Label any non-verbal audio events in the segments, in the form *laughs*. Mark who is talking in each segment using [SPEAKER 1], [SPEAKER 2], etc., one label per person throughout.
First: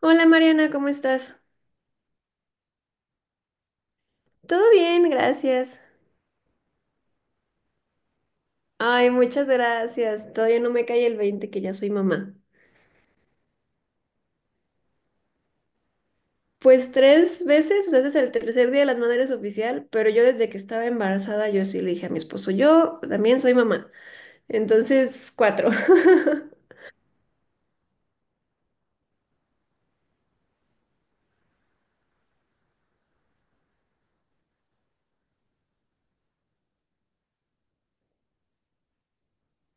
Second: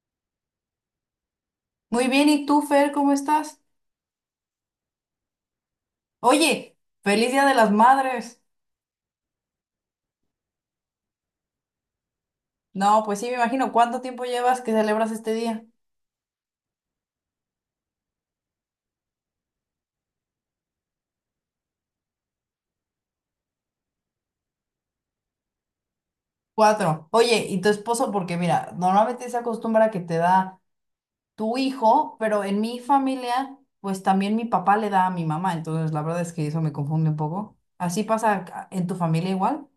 [SPEAKER 1] Hola Mariana, ¿cómo estás?
[SPEAKER 2] Muy bien, ¿y tú, Fer, cómo estás?
[SPEAKER 1] Todo bien, gracias.
[SPEAKER 2] Oye, feliz Día de las Madres.
[SPEAKER 1] Ay, muchas gracias. Todavía no me cae el 20 que ya soy mamá.
[SPEAKER 2] No, pues sí, me imagino, ¿cuánto tiempo llevas que celebras este día?
[SPEAKER 1] Pues tres veces, o sea, este es el tercer día de las madres oficial, pero yo desde que estaba embarazada yo sí le dije a mi esposo, yo también soy mamá. Entonces, cuatro. *laughs*
[SPEAKER 2] Cuatro. Oye, ¿y tu esposo? Porque mira, normalmente se acostumbra que te da tu hijo, pero en mi familia, pues también mi papá le da a mi mamá, entonces la verdad es que eso me confunde un poco. ¿Así pasa en tu familia igual?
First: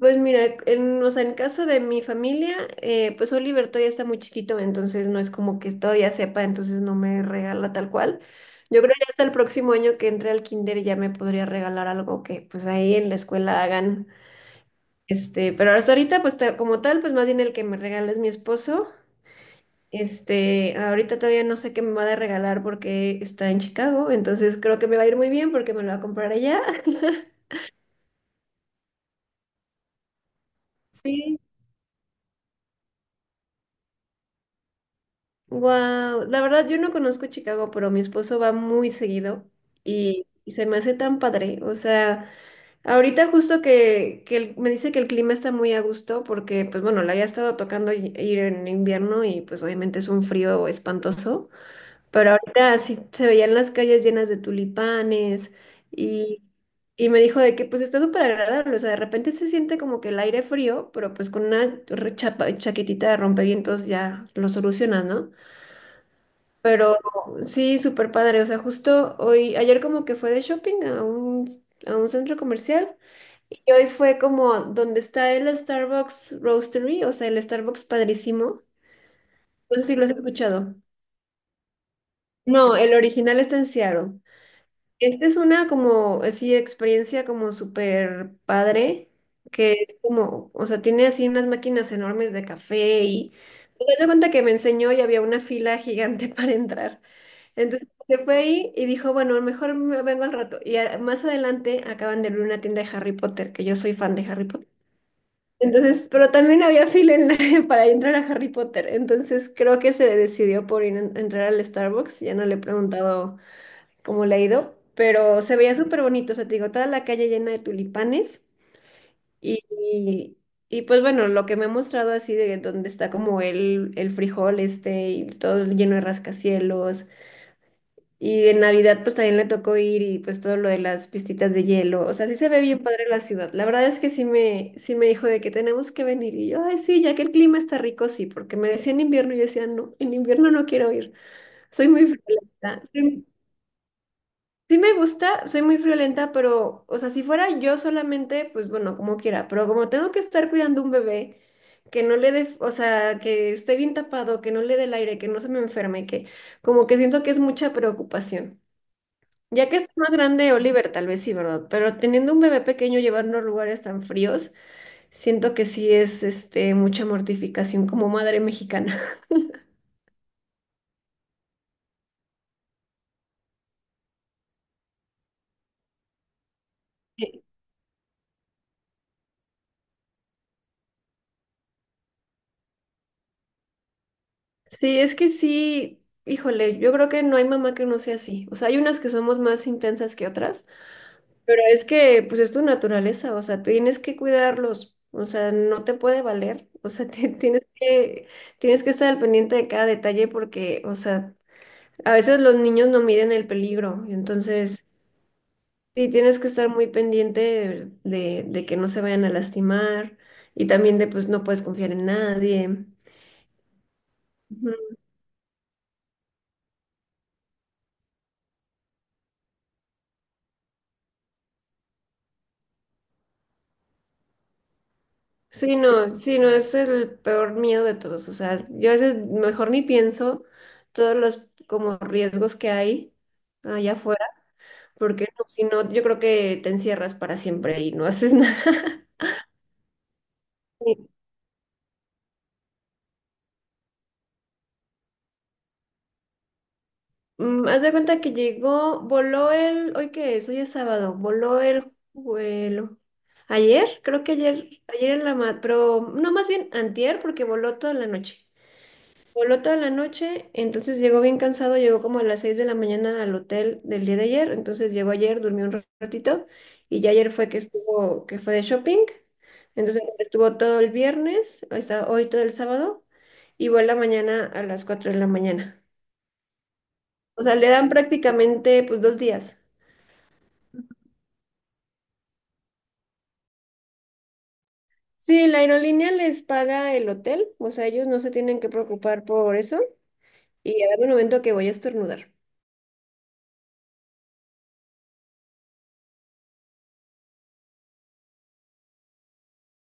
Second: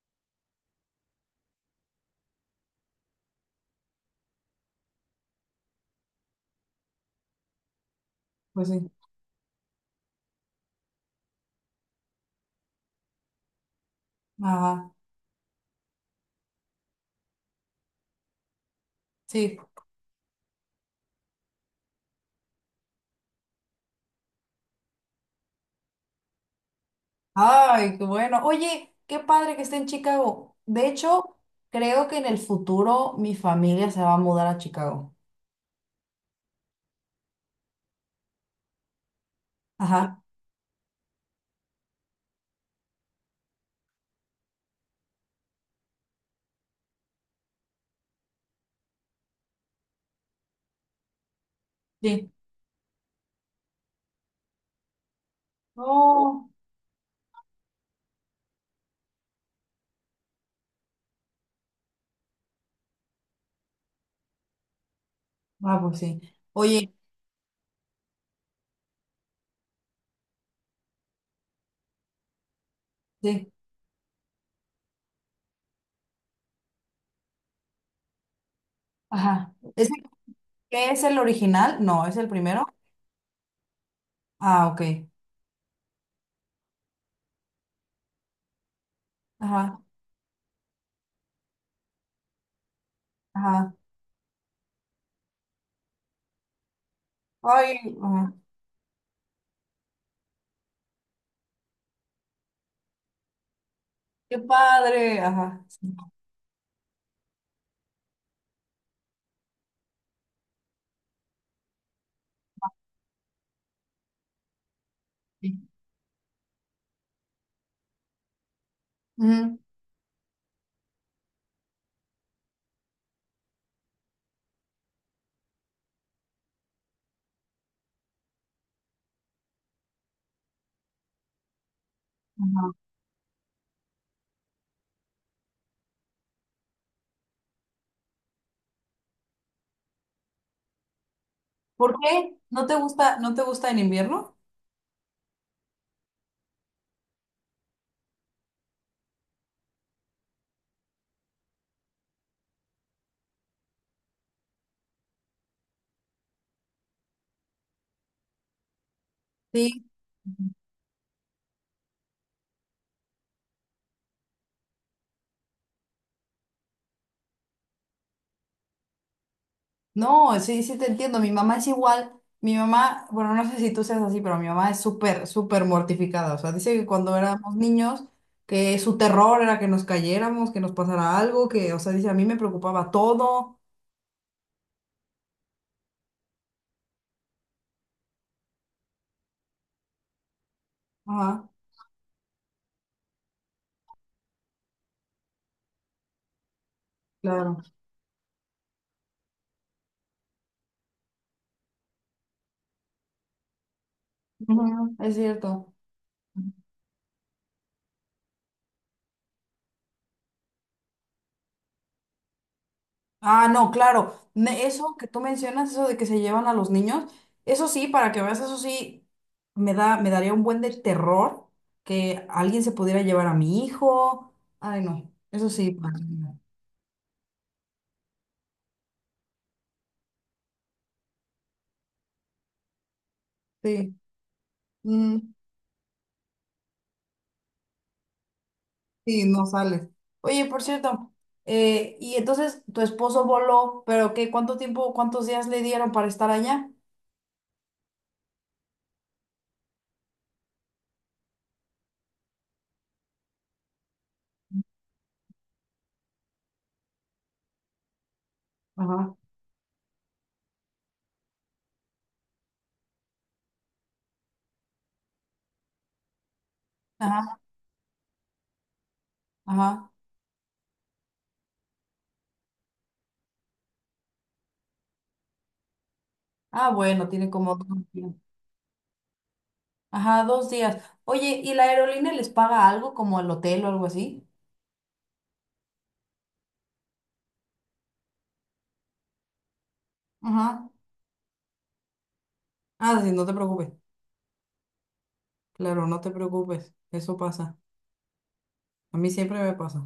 [SPEAKER 1] Pues mira, o sea, en caso de mi familia, pues Oliver todavía está muy chiquito, entonces no es como que todavía sepa, entonces no me regala tal cual.
[SPEAKER 2] Pues
[SPEAKER 1] Yo
[SPEAKER 2] sí.
[SPEAKER 1] creo que hasta el próximo año que entre al kinder ya me podría regalar algo que pues ahí en la escuela hagan.
[SPEAKER 2] Ajá,
[SPEAKER 1] Pero hasta ahorita, pues como tal, pues más bien el que me regala es mi esposo.
[SPEAKER 2] sí.
[SPEAKER 1] Ahorita todavía no sé qué me va a regalar porque está en Chicago, entonces creo que me va a ir muy bien porque me lo va a comprar allá. *laughs*
[SPEAKER 2] Ay, qué bueno. Oye, qué padre que esté en Chicago. De hecho,
[SPEAKER 1] Sí.
[SPEAKER 2] creo que en el futuro mi familia se va a mudar a Chicago.
[SPEAKER 1] Wow, la verdad yo no conozco Chicago, pero mi esposo va muy seguido
[SPEAKER 2] Ajá,
[SPEAKER 1] y se me hace tan padre. O sea, ahorita justo que, me dice que el clima está muy a gusto porque, pues bueno, le había estado tocando ir en invierno y pues obviamente es un frío espantoso,
[SPEAKER 2] sí.
[SPEAKER 1] pero ahorita sí se veían las calles llenas de tulipanes y,
[SPEAKER 2] No.
[SPEAKER 1] y me dijo de que pues está súper agradable. O sea, de repente se siente como que el aire frío, pero pues con una chaquetita de rompevientos ya lo solucionas, ¿no?
[SPEAKER 2] Ah, pues sí. Oye,
[SPEAKER 1] Pero sí, súper padre. O sea, justo hoy, ayer como que fue de shopping a un centro comercial
[SPEAKER 2] sí.
[SPEAKER 1] y hoy fue como donde está el Starbucks Roastery, o sea, el Starbucks padrísimo.
[SPEAKER 2] Ajá.
[SPEAKER 1] No sé
[SPEAKER 2] ¿Ese
[SPEAKER 1] si lo has escuchado.
[SPEAKER 2] qué es el original? No, es el primero.
[SPEAKER 1] No, el original está en Seattle.
[SPEAKER 2] Ah, ok.
[SPEAKER 1] Esta es una como, así, experiencia como súper padre, que
[SPEAKER 2] Ajá,
[SPEAKER 1] es como, o sea, tiene así unas máquinas enormes de café y
[SPEAKER 2] ajá.
[SPEAKER 1] me doy cuenta que me enseñó y había una fila gigante *laughs* para entrar.
[SPEAKER 2] Ay,
[SPEAKER 1] Entonces se
[SPEAKER 2] ajá.
[SPEAKER 1] fue ahí y dijo, bueno, mejor me vengo al rato. Y más adelante acaban de abrir una tienda de Harry Potter, que yo soy fan de
[SPEAKER 2] Qué
[SPEAKER 1] Harry Potter.
[SPEAKER 2] padre. Ajá, sí,
[SPEAKER 1] Entonces, pero también había fila en *laughs* para entrar a Harry Potter. Entonces creo que se decidió por ir entrar al Starbucks. Ya no le he preguntado cómo le ha ido, pero
[SPEAKER 2] sí.
[SPEAKER 1] se veía súper bonito. O sea, te digo, toda la calle llena de tulipanes.
[SPEAKER 2] Ujú,
[SPEAKER 1] Y, y, y, pues bueno, lo que me ha mostrado así de donde está como el frijol este y todo lleno de rascacielos y en Navidad pues también le tocó ir y pues todo lo de las pistitas de hielo. O sea, sí se ve bien
[SPEAKER 2] ajá.
[SPEAKER 1] padre la ciudad. La verdad es que sí me dijo de que tenemos que venir. Y yo, ay, sí, ya que el clima está rico, sí, porque me decía en invierno y yo decía, no, en invierno no quiero ir. Soy
[SPEAKER 2] ¿Por
[SPEAKER 1] muy
[SPEAKER 2] qué? ¿No te
[SPEAKER 1] friolenta.
[SPEAKER 2] gusta,
[SPEAKER 1] Sí,
[SPEAKER 2] no te gusta en invierno?
[SPEAKER 1] sí me gusta, soy muy friolenta, pero, o sea, si fuera yo solamente, pues bueno, como quiera. Pero como tengo que estar cuidando un bebé, que no le dé, o sea, que esté bien tapado, que no le dé el aire, que no se me enferme, que como que siento que es mucha preocupación. Ya que
[SPEAKER 2] Sí.
[SPEAKER 1] está más grande Oliver, tal vez sí, ¿verdad? Pero teniendo un bebé pequeño, llevarlo a lugares tan fríos, siento que sí es mucha mortificación como madre mexicana.
[SPEAKER 2] No, sí, sí te entiendo. Mi mamá es igual. Mi mamá, bueno, no sé si tú seas así, pero mi mamá es súper, súper mortificada. O sea, dice que cuando éramos
[SPEAKER 1] *laughs*
[SPEAKER 2] niños, que su terror era que nos cayéramos, que nos pasara algo, que, o sea, dice, a mí me preocupaba todo.
[SPEAKER 1] Sí, es que sí, híjole, yo creo que no hay mamá que no sea así. O sea, hay unas que somos más intensas que otras,
[SPEAKER 2] Ajá,
[SPEAKER 1] pero es que pues es tu naturaleza, o sea, tienes que cuidarlos, o sea, no te puede valer, *laughs* o sea,
[SPEAKER 2] claro.
[SPEAKER 1] tienes que estar al pendiente de cada detalle porque, o sea, a veces los niños no miden el peligro, entonces.
[SPEAKER 2] Ujú, es cierto.
[SPEAKER 1] Sí, tienes que estar muy pendiente de que no se vayan a lastimar y también de pues no puedes confiar en nadie.
[SPEAKER 2] Ah, no, claro. Eso
[SPEAKER 1] Ujú.
[SPEAKER 2] que tú mencionas, eso de que se llevan a los niños, eso sí, para que veas, eso sí, me da, me daría un buen de terror que alguien se pudiera llevar a mi hijo. Ay, no, eso sí.
[SPEAKER 1] Sí,
[SPEAKER 2] Para mí.
[SPEAKER 1] no,
[SPEAKER 2] No.
[SPEAKER 1] sí, no, es el peor miedo de todos. O sea, yo a veces mejor ni pienso todos los como riesgos que hay allá
[SPEAKER 2] Sí,
[SPEAKER 1] afuera, porque
[SPEAKER 2] mm,
[SPEAKER 1] no, si no, yo creo que te encierras para siempre y no haces nada.
[SPEAKER 2] sí, no sale. Oye, por cierto,
[SPEAKER 1] *laughs*
[SPEAKER 2] y entonces tu esposo voló, pero ¿qué? ¿Cuánto tiempo, cuántos días le dieron para estar allá?
[SPEAKER 1] Haz de cuenta que llegó, voló el, ¿hoy qué es? Hoy es sábado, voló el vuelo. Ayer, creo que ayer en la mat, pero no, más bien antier, porque voló toda la noche.
[SPEAKER 2] Ajá.
[SPEAKER 1] Voló toda la noche, entonces llegó bien cansado, llegó como a las 6 de la mañana al hotel del día de ayer, entonces llegó ayer, durmió un ratito, y ya ayer
[SPEAKER 2] Ajá,
[SPEAKER 1] fue que estuvo, que fue de shopping,
[SPEAKER 2] ajá.
[SPEAKER 1] entonces estuvo todo el viernes, está hoy todo el sábado, y vuela mañana a las 4 de la mañana.
[SPEAKER 2] Ah, bueno, tiene
[SPEAKER 1] O
[SPEAKER 2] como
[SPEAKER 1] sea,
[SPEAKER 2] dos
[SPEAKER 1] le dan
[SPEAKER 2] días.
[SPEAKER 1] prácticamente pues 2 días.
[SPEAKER 2] Ajá, dos días. Oye, ¿y la aerolínea les paga algo como el hotel o algo así?
[SPEAKER 1] Sí, la aerolínea les paga el hotel, o sea, ellos no se tienen que preocupar por eso.
[SPEAKER 2] Ajá.
[SPEAKER 1] Y a ver un momento que voy a estornudar.
[SPEAKER 2] Ah, sí, no te preocupes. Claro, no te preocupes. Eso pasa. A mí siempre me pasa.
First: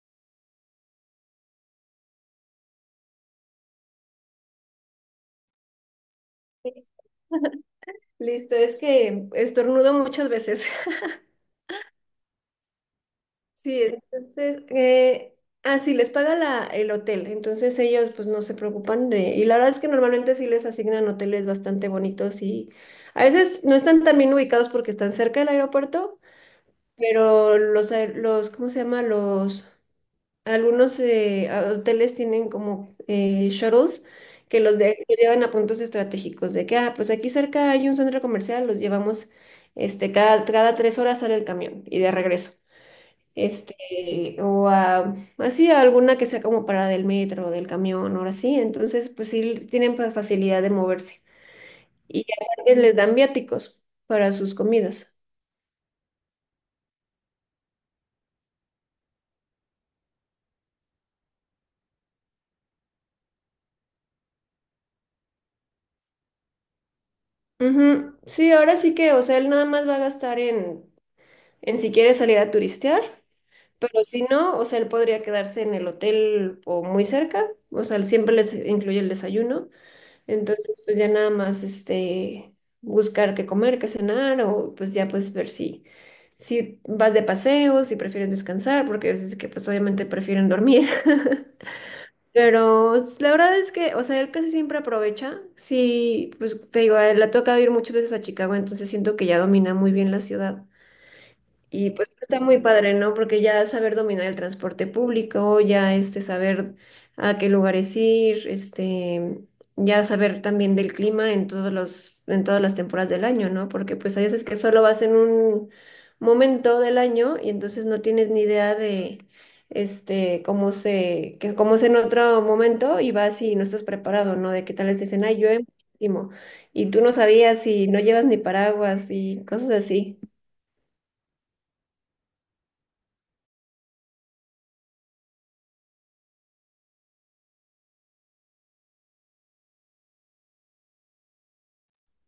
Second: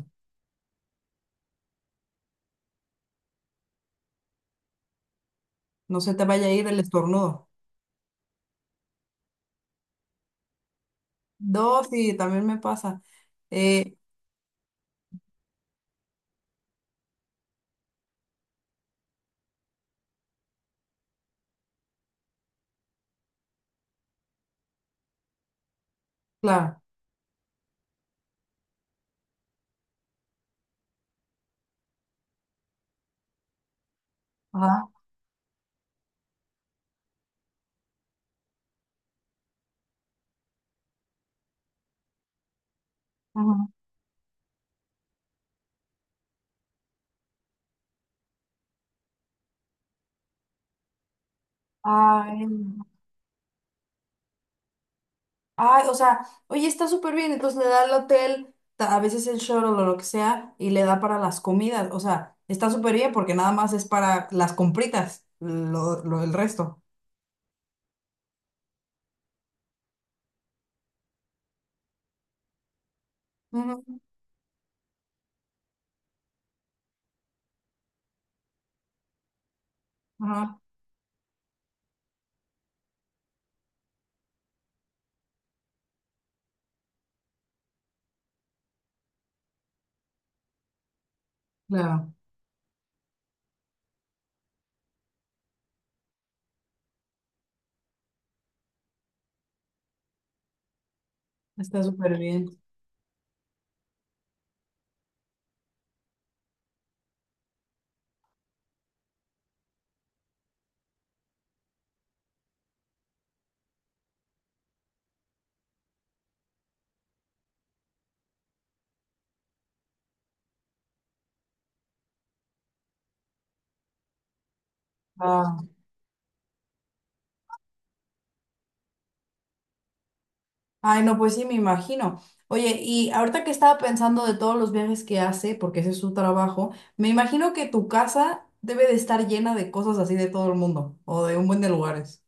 [SPEAKER 2] No se te vaya a ir el estornudo.
[SPEAKER 1] Listo, es que estornudo muchas veces. *laughs*
[SPEAKER 2] Dos, sí, también me pasa.
[SPEAKER 1] Sí,
[SPEAKER 2] Eh,
[SPEAKER 1] entonces, sí, les paga el hotel, entonces ellos pues no se preocupan de, y la verdad es que normalmente sí les asignan hoteles bastante bonitos y a veces no están tan bien ubicados porque están cerca del aeropuerto,
[SPEAKER 2] claro.
[SPEAKER 1] pero los, ¿cómo se llama? Los. Algunos hoteles tienen como shuttles que los,
[SPEAKER 2] Ajá,
[SPEAKER 1] de- los llevan a puntos estratégicos de que, pues aquí cerca hay un centro comercial, los llevamos, cada 3 horas sale el camión y de regreso.
[SPEAKER 2] ajá.
[SPEAKER 1] Así a alguna que sea como parada del metro o del camión, ahora sí. Entonces, pues sí tienen facilidad de moverse. Y
[SPEAKER 2] Ay,
[SPEAKER 1] aparte les dan viáticos para sus comidas.
[SPEAKER 2] ay, o sea, oye, está súper bien, entonces le da el hotel, a veces el shuttle o lo que sea, y le da para las comidas, o sea, está súper bien porque nada más es para las compritas, el resto.
[SPEAKER 1] Ujú. Sí, ahora sí que, o sea, él nada más va a gastar en, si quiere salir a turistear.
[SPEAKER 2] Ujú.
[SPEAKER 1] Pero si no, o sea, él podría quedarse en el hotel o muy cerca, o sea, él siempre les incluye el desayuno,
[SPEAKER 2] Ajá,
[SPEAKER 1] entonces pues ya nada más buscar qué comer, qué cenar o pues ya pues ver si vas de paseo, si prefieren descansar, porque a veces que pues obviamente prefieren dormir. *laughs*
[SPEAKER 2] claro,
[SPEAKER 1] Pero la verdad es que, o sea, él casi siempre aprovecha. Sí, pues te digo, a él le ha tocado ir muchas veces a Chicago, entonces siento que ya domina muy bien la ciudad.
[SPEAKER 2] está
[SPEAKER 1] Y pues
[SPEAKER 2] súper
[SPEAKER 1] está
[SPEAKER 2] bien.
[SPEAKER 1] muy padre, ¿no? Porque ya saber dominar el transporte público, ya saber a qué lugares ir, ya saber también del clima en todas las temporadas del año, ¿no? Porque pues hay veces que solo vas en un momento del año y entonces no tienes ni idea de este cómo se, que cómo es en otro momento y vas y no estás preparado, ¿no? De que tal vez te dicen, ay,
[SPEAKER 2] Ah,
[SPEAKER 1] llueve muchísimo", y tú no sabías y no llevas ni paraguas y cosas así.
[SPEAKER 2] ay, no, pues sí, me imagino. Oye, y ahorita que estaba pensando de todos los viajes que hace, porque ese es su trabajo, me imagino que tu casa debe de estar llena de cosas así de todo el mundo, o de un buen de lugares.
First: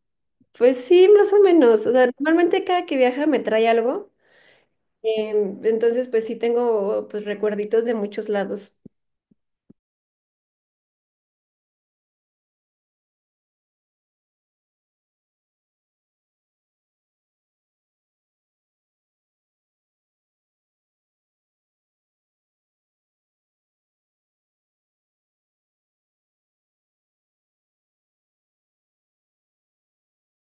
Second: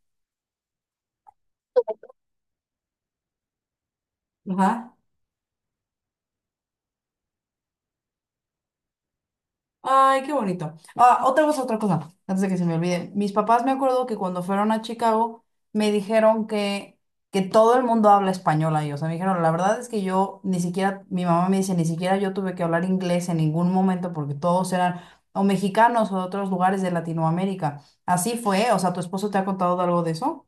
[SPEAKER 1] Pues sí, más o menos. O sea, normalmente cada que viaja me trae algo.
[SPEAKER 2] Ajá.
[SPEAKER 1] Entonces, pues sí tengo pues recuerditos de muchos lados.
[SPEAKER 2] Ay, qué bonito. Ah, otra cosa, antes de que se me olvide. Mis papás me acuerdo que cuando fueron a Chicago me dijeron que todo el mundo habla español ahí. O sea, me dijeron, la verdad es que yo ni siquiera, mi mamá me dice, ni siquiera yo tuve que hablar inglés en ningún momento porque todos eran o mexicanos o de otros lugares de Latinoamérica. Así fue, o sea, ¿tu esposo te ha contado de algo de eso?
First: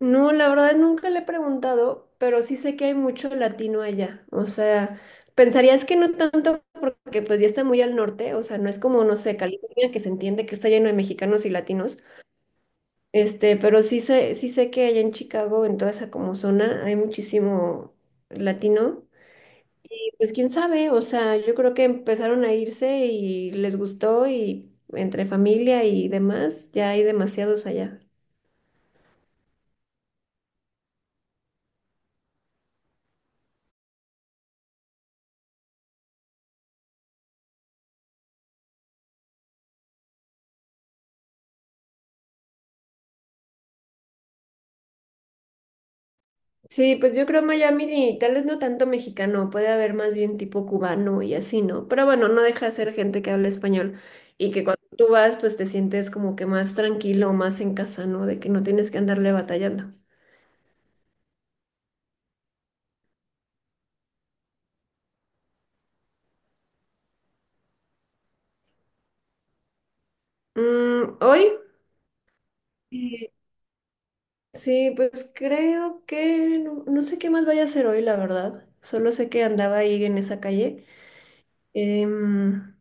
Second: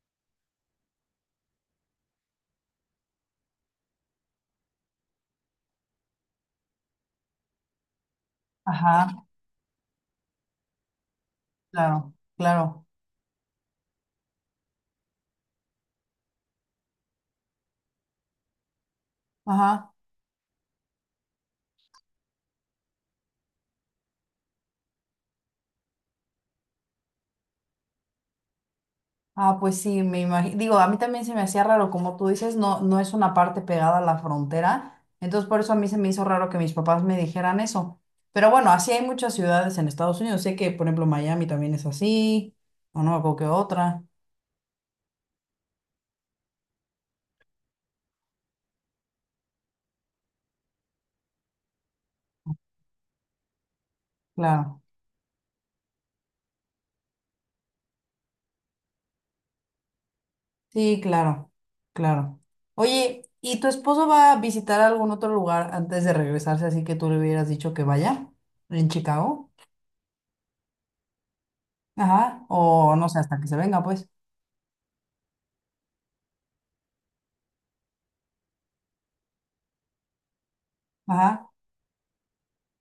[SPEAKER 1] No, la verdad nunca le he preguntado, pero sí sé que hay mucho latino allá. O sea, pensarías que no tanto porque pues ya está muy al norte. O sea, no es como, no
[SPEAKER 2] Ajá,
[SPEAKER 1] sé, California que se entiende que está lleno de mexicanos y latinos.
[SPEAKER 2] claro, claro.
[SPEAKER 1] Pero sí sé que allá en Chicago, en toda esa como zona, hay muchísimo latino.
[SPEAKER 2] Ajá.
[SPEAKER 1] Pues quién sabe, o sea, yo creo que empezaron a irse y les gustó y entre familia y demás, ya hay demasiados allá.
[SPEAKER 2] Ah, pues sí, me imagino. Digo, a mí también se me hacía raro, como tú dices, no, no es una parte pegada a la frontera. Entonces, por eso a mí se me hizo raro que mis papás me dijeran eso. Pero bueno, así hay muchas ciudades en Estados Unidos. Sé que, por ejemplo, Miami también es así, o no, o que otra.
[SPEAKER 1] Sí, pues yo creo Miami y tal vez no tanto mexicano, puede haber más bien tipo cubano y así, ¿no? Pero bueno, no deja de ser gente que habla español y que cuando
[SPEAKER 2] Claro.
[SPEAKER 1] tú vas, pues te sientes como que más tranquilo, más en casa, ¿no? De que no tienes que andarle batallando.
[SPEAKER 2] Sí, claro, claro. Oye, ¿y tu esposo va a visitar algún otro lugar antes de regresarse, así que tú le hubieras dicho que vaya en Chicago?
[SPEAKER 1] Hoy,
[SPEAKER 2] Ajá. O no sé,
[SPEAKER 1] eh,
[SPEAKER 2] hasta que se venga, pues.
[SPEAKER 1] sí, pues creo que no, no sé qué más vaya a hacer hoy, la verdad. Solo sé que andaba ahí en esa calle.
[SPEAKER 2] Ajá.
[SPEAKER 1] Em,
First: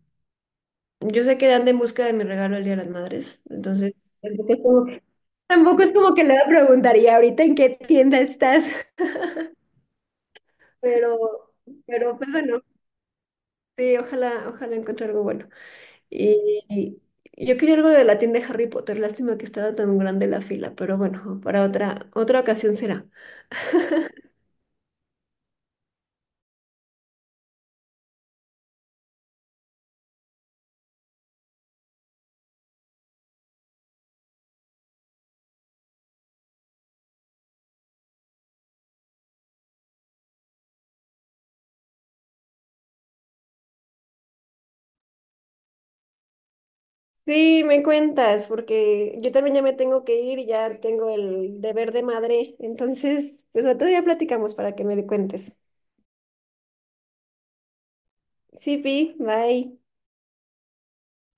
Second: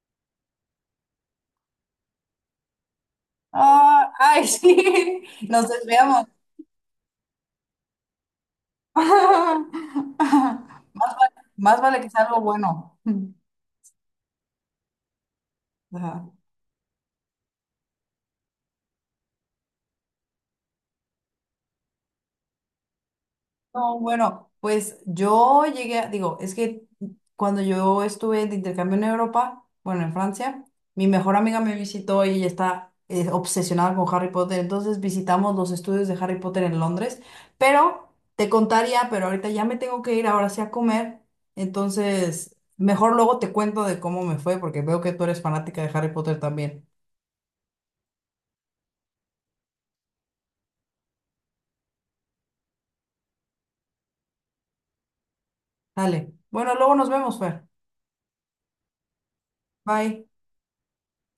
[SPEAKER 1] yo sé que anda en busca de mi regalo el Día de las Madres, entonces
[SPEAKER 2] Ah, ay, *laughs*
[SPEAKER 1] tampoco es como,
[SPEAKER 2] sí, nos
[SPEAKER 1] tampoco es como que
[SPEAKER 2] desviamos.
[SPEAKER 1] le preguntaría ahorita en qué tienda estás, *laughs*
[SPEAKER 2] *laughs*
[SPEAKER 1] pero,
[SPEAKER 2] Más vale que
[SPEAKER 1] pero
[SPEAKER 2] sea
[SPEAKER 1] pues
[SPEAKER 2] algo
[SPEAKER 1] bueno,
[SPEAKER 2] bueno. *laughs*
[SPEAKER 1] sí, ojalá encuentre algo bueno.
[SPEAKER 2] Ajá.
[SPEAKER 1] Y yo quería algo de la tienda de Harry Potter, lástima que estaba tan grande la fila, pero bueno, para otra ocasión será.
[SPEAKER 2] No, bueno, pues yo llegué a, digo, es que cuando yo estuve de intercambio en Europa, bueno, en Francia, mi mejor amiga me visitó y ella está obsesionada con Harry Potter, entonces visitamos los estudios de Harry Potter en Londres, pero te contaría, pero ahorita ya me tengo que ir ahora sí a comer, entonces mejor luego te cuento de cómo me fue, porque veo que tú eres fanática de Harry Potter también.
[SPEAKER 1] Sí, me cuentas, porque yo también ya me tengo que ir, ya tengo el deber de madre, entonces pues otro día platicamos para que me cuentes.
[SPEAKER 2] Dale, bueno, luego nos vemos, Fer.
[SPEAKER 1] Sí, Pi, bye.
[SPEAKER 2] Bye.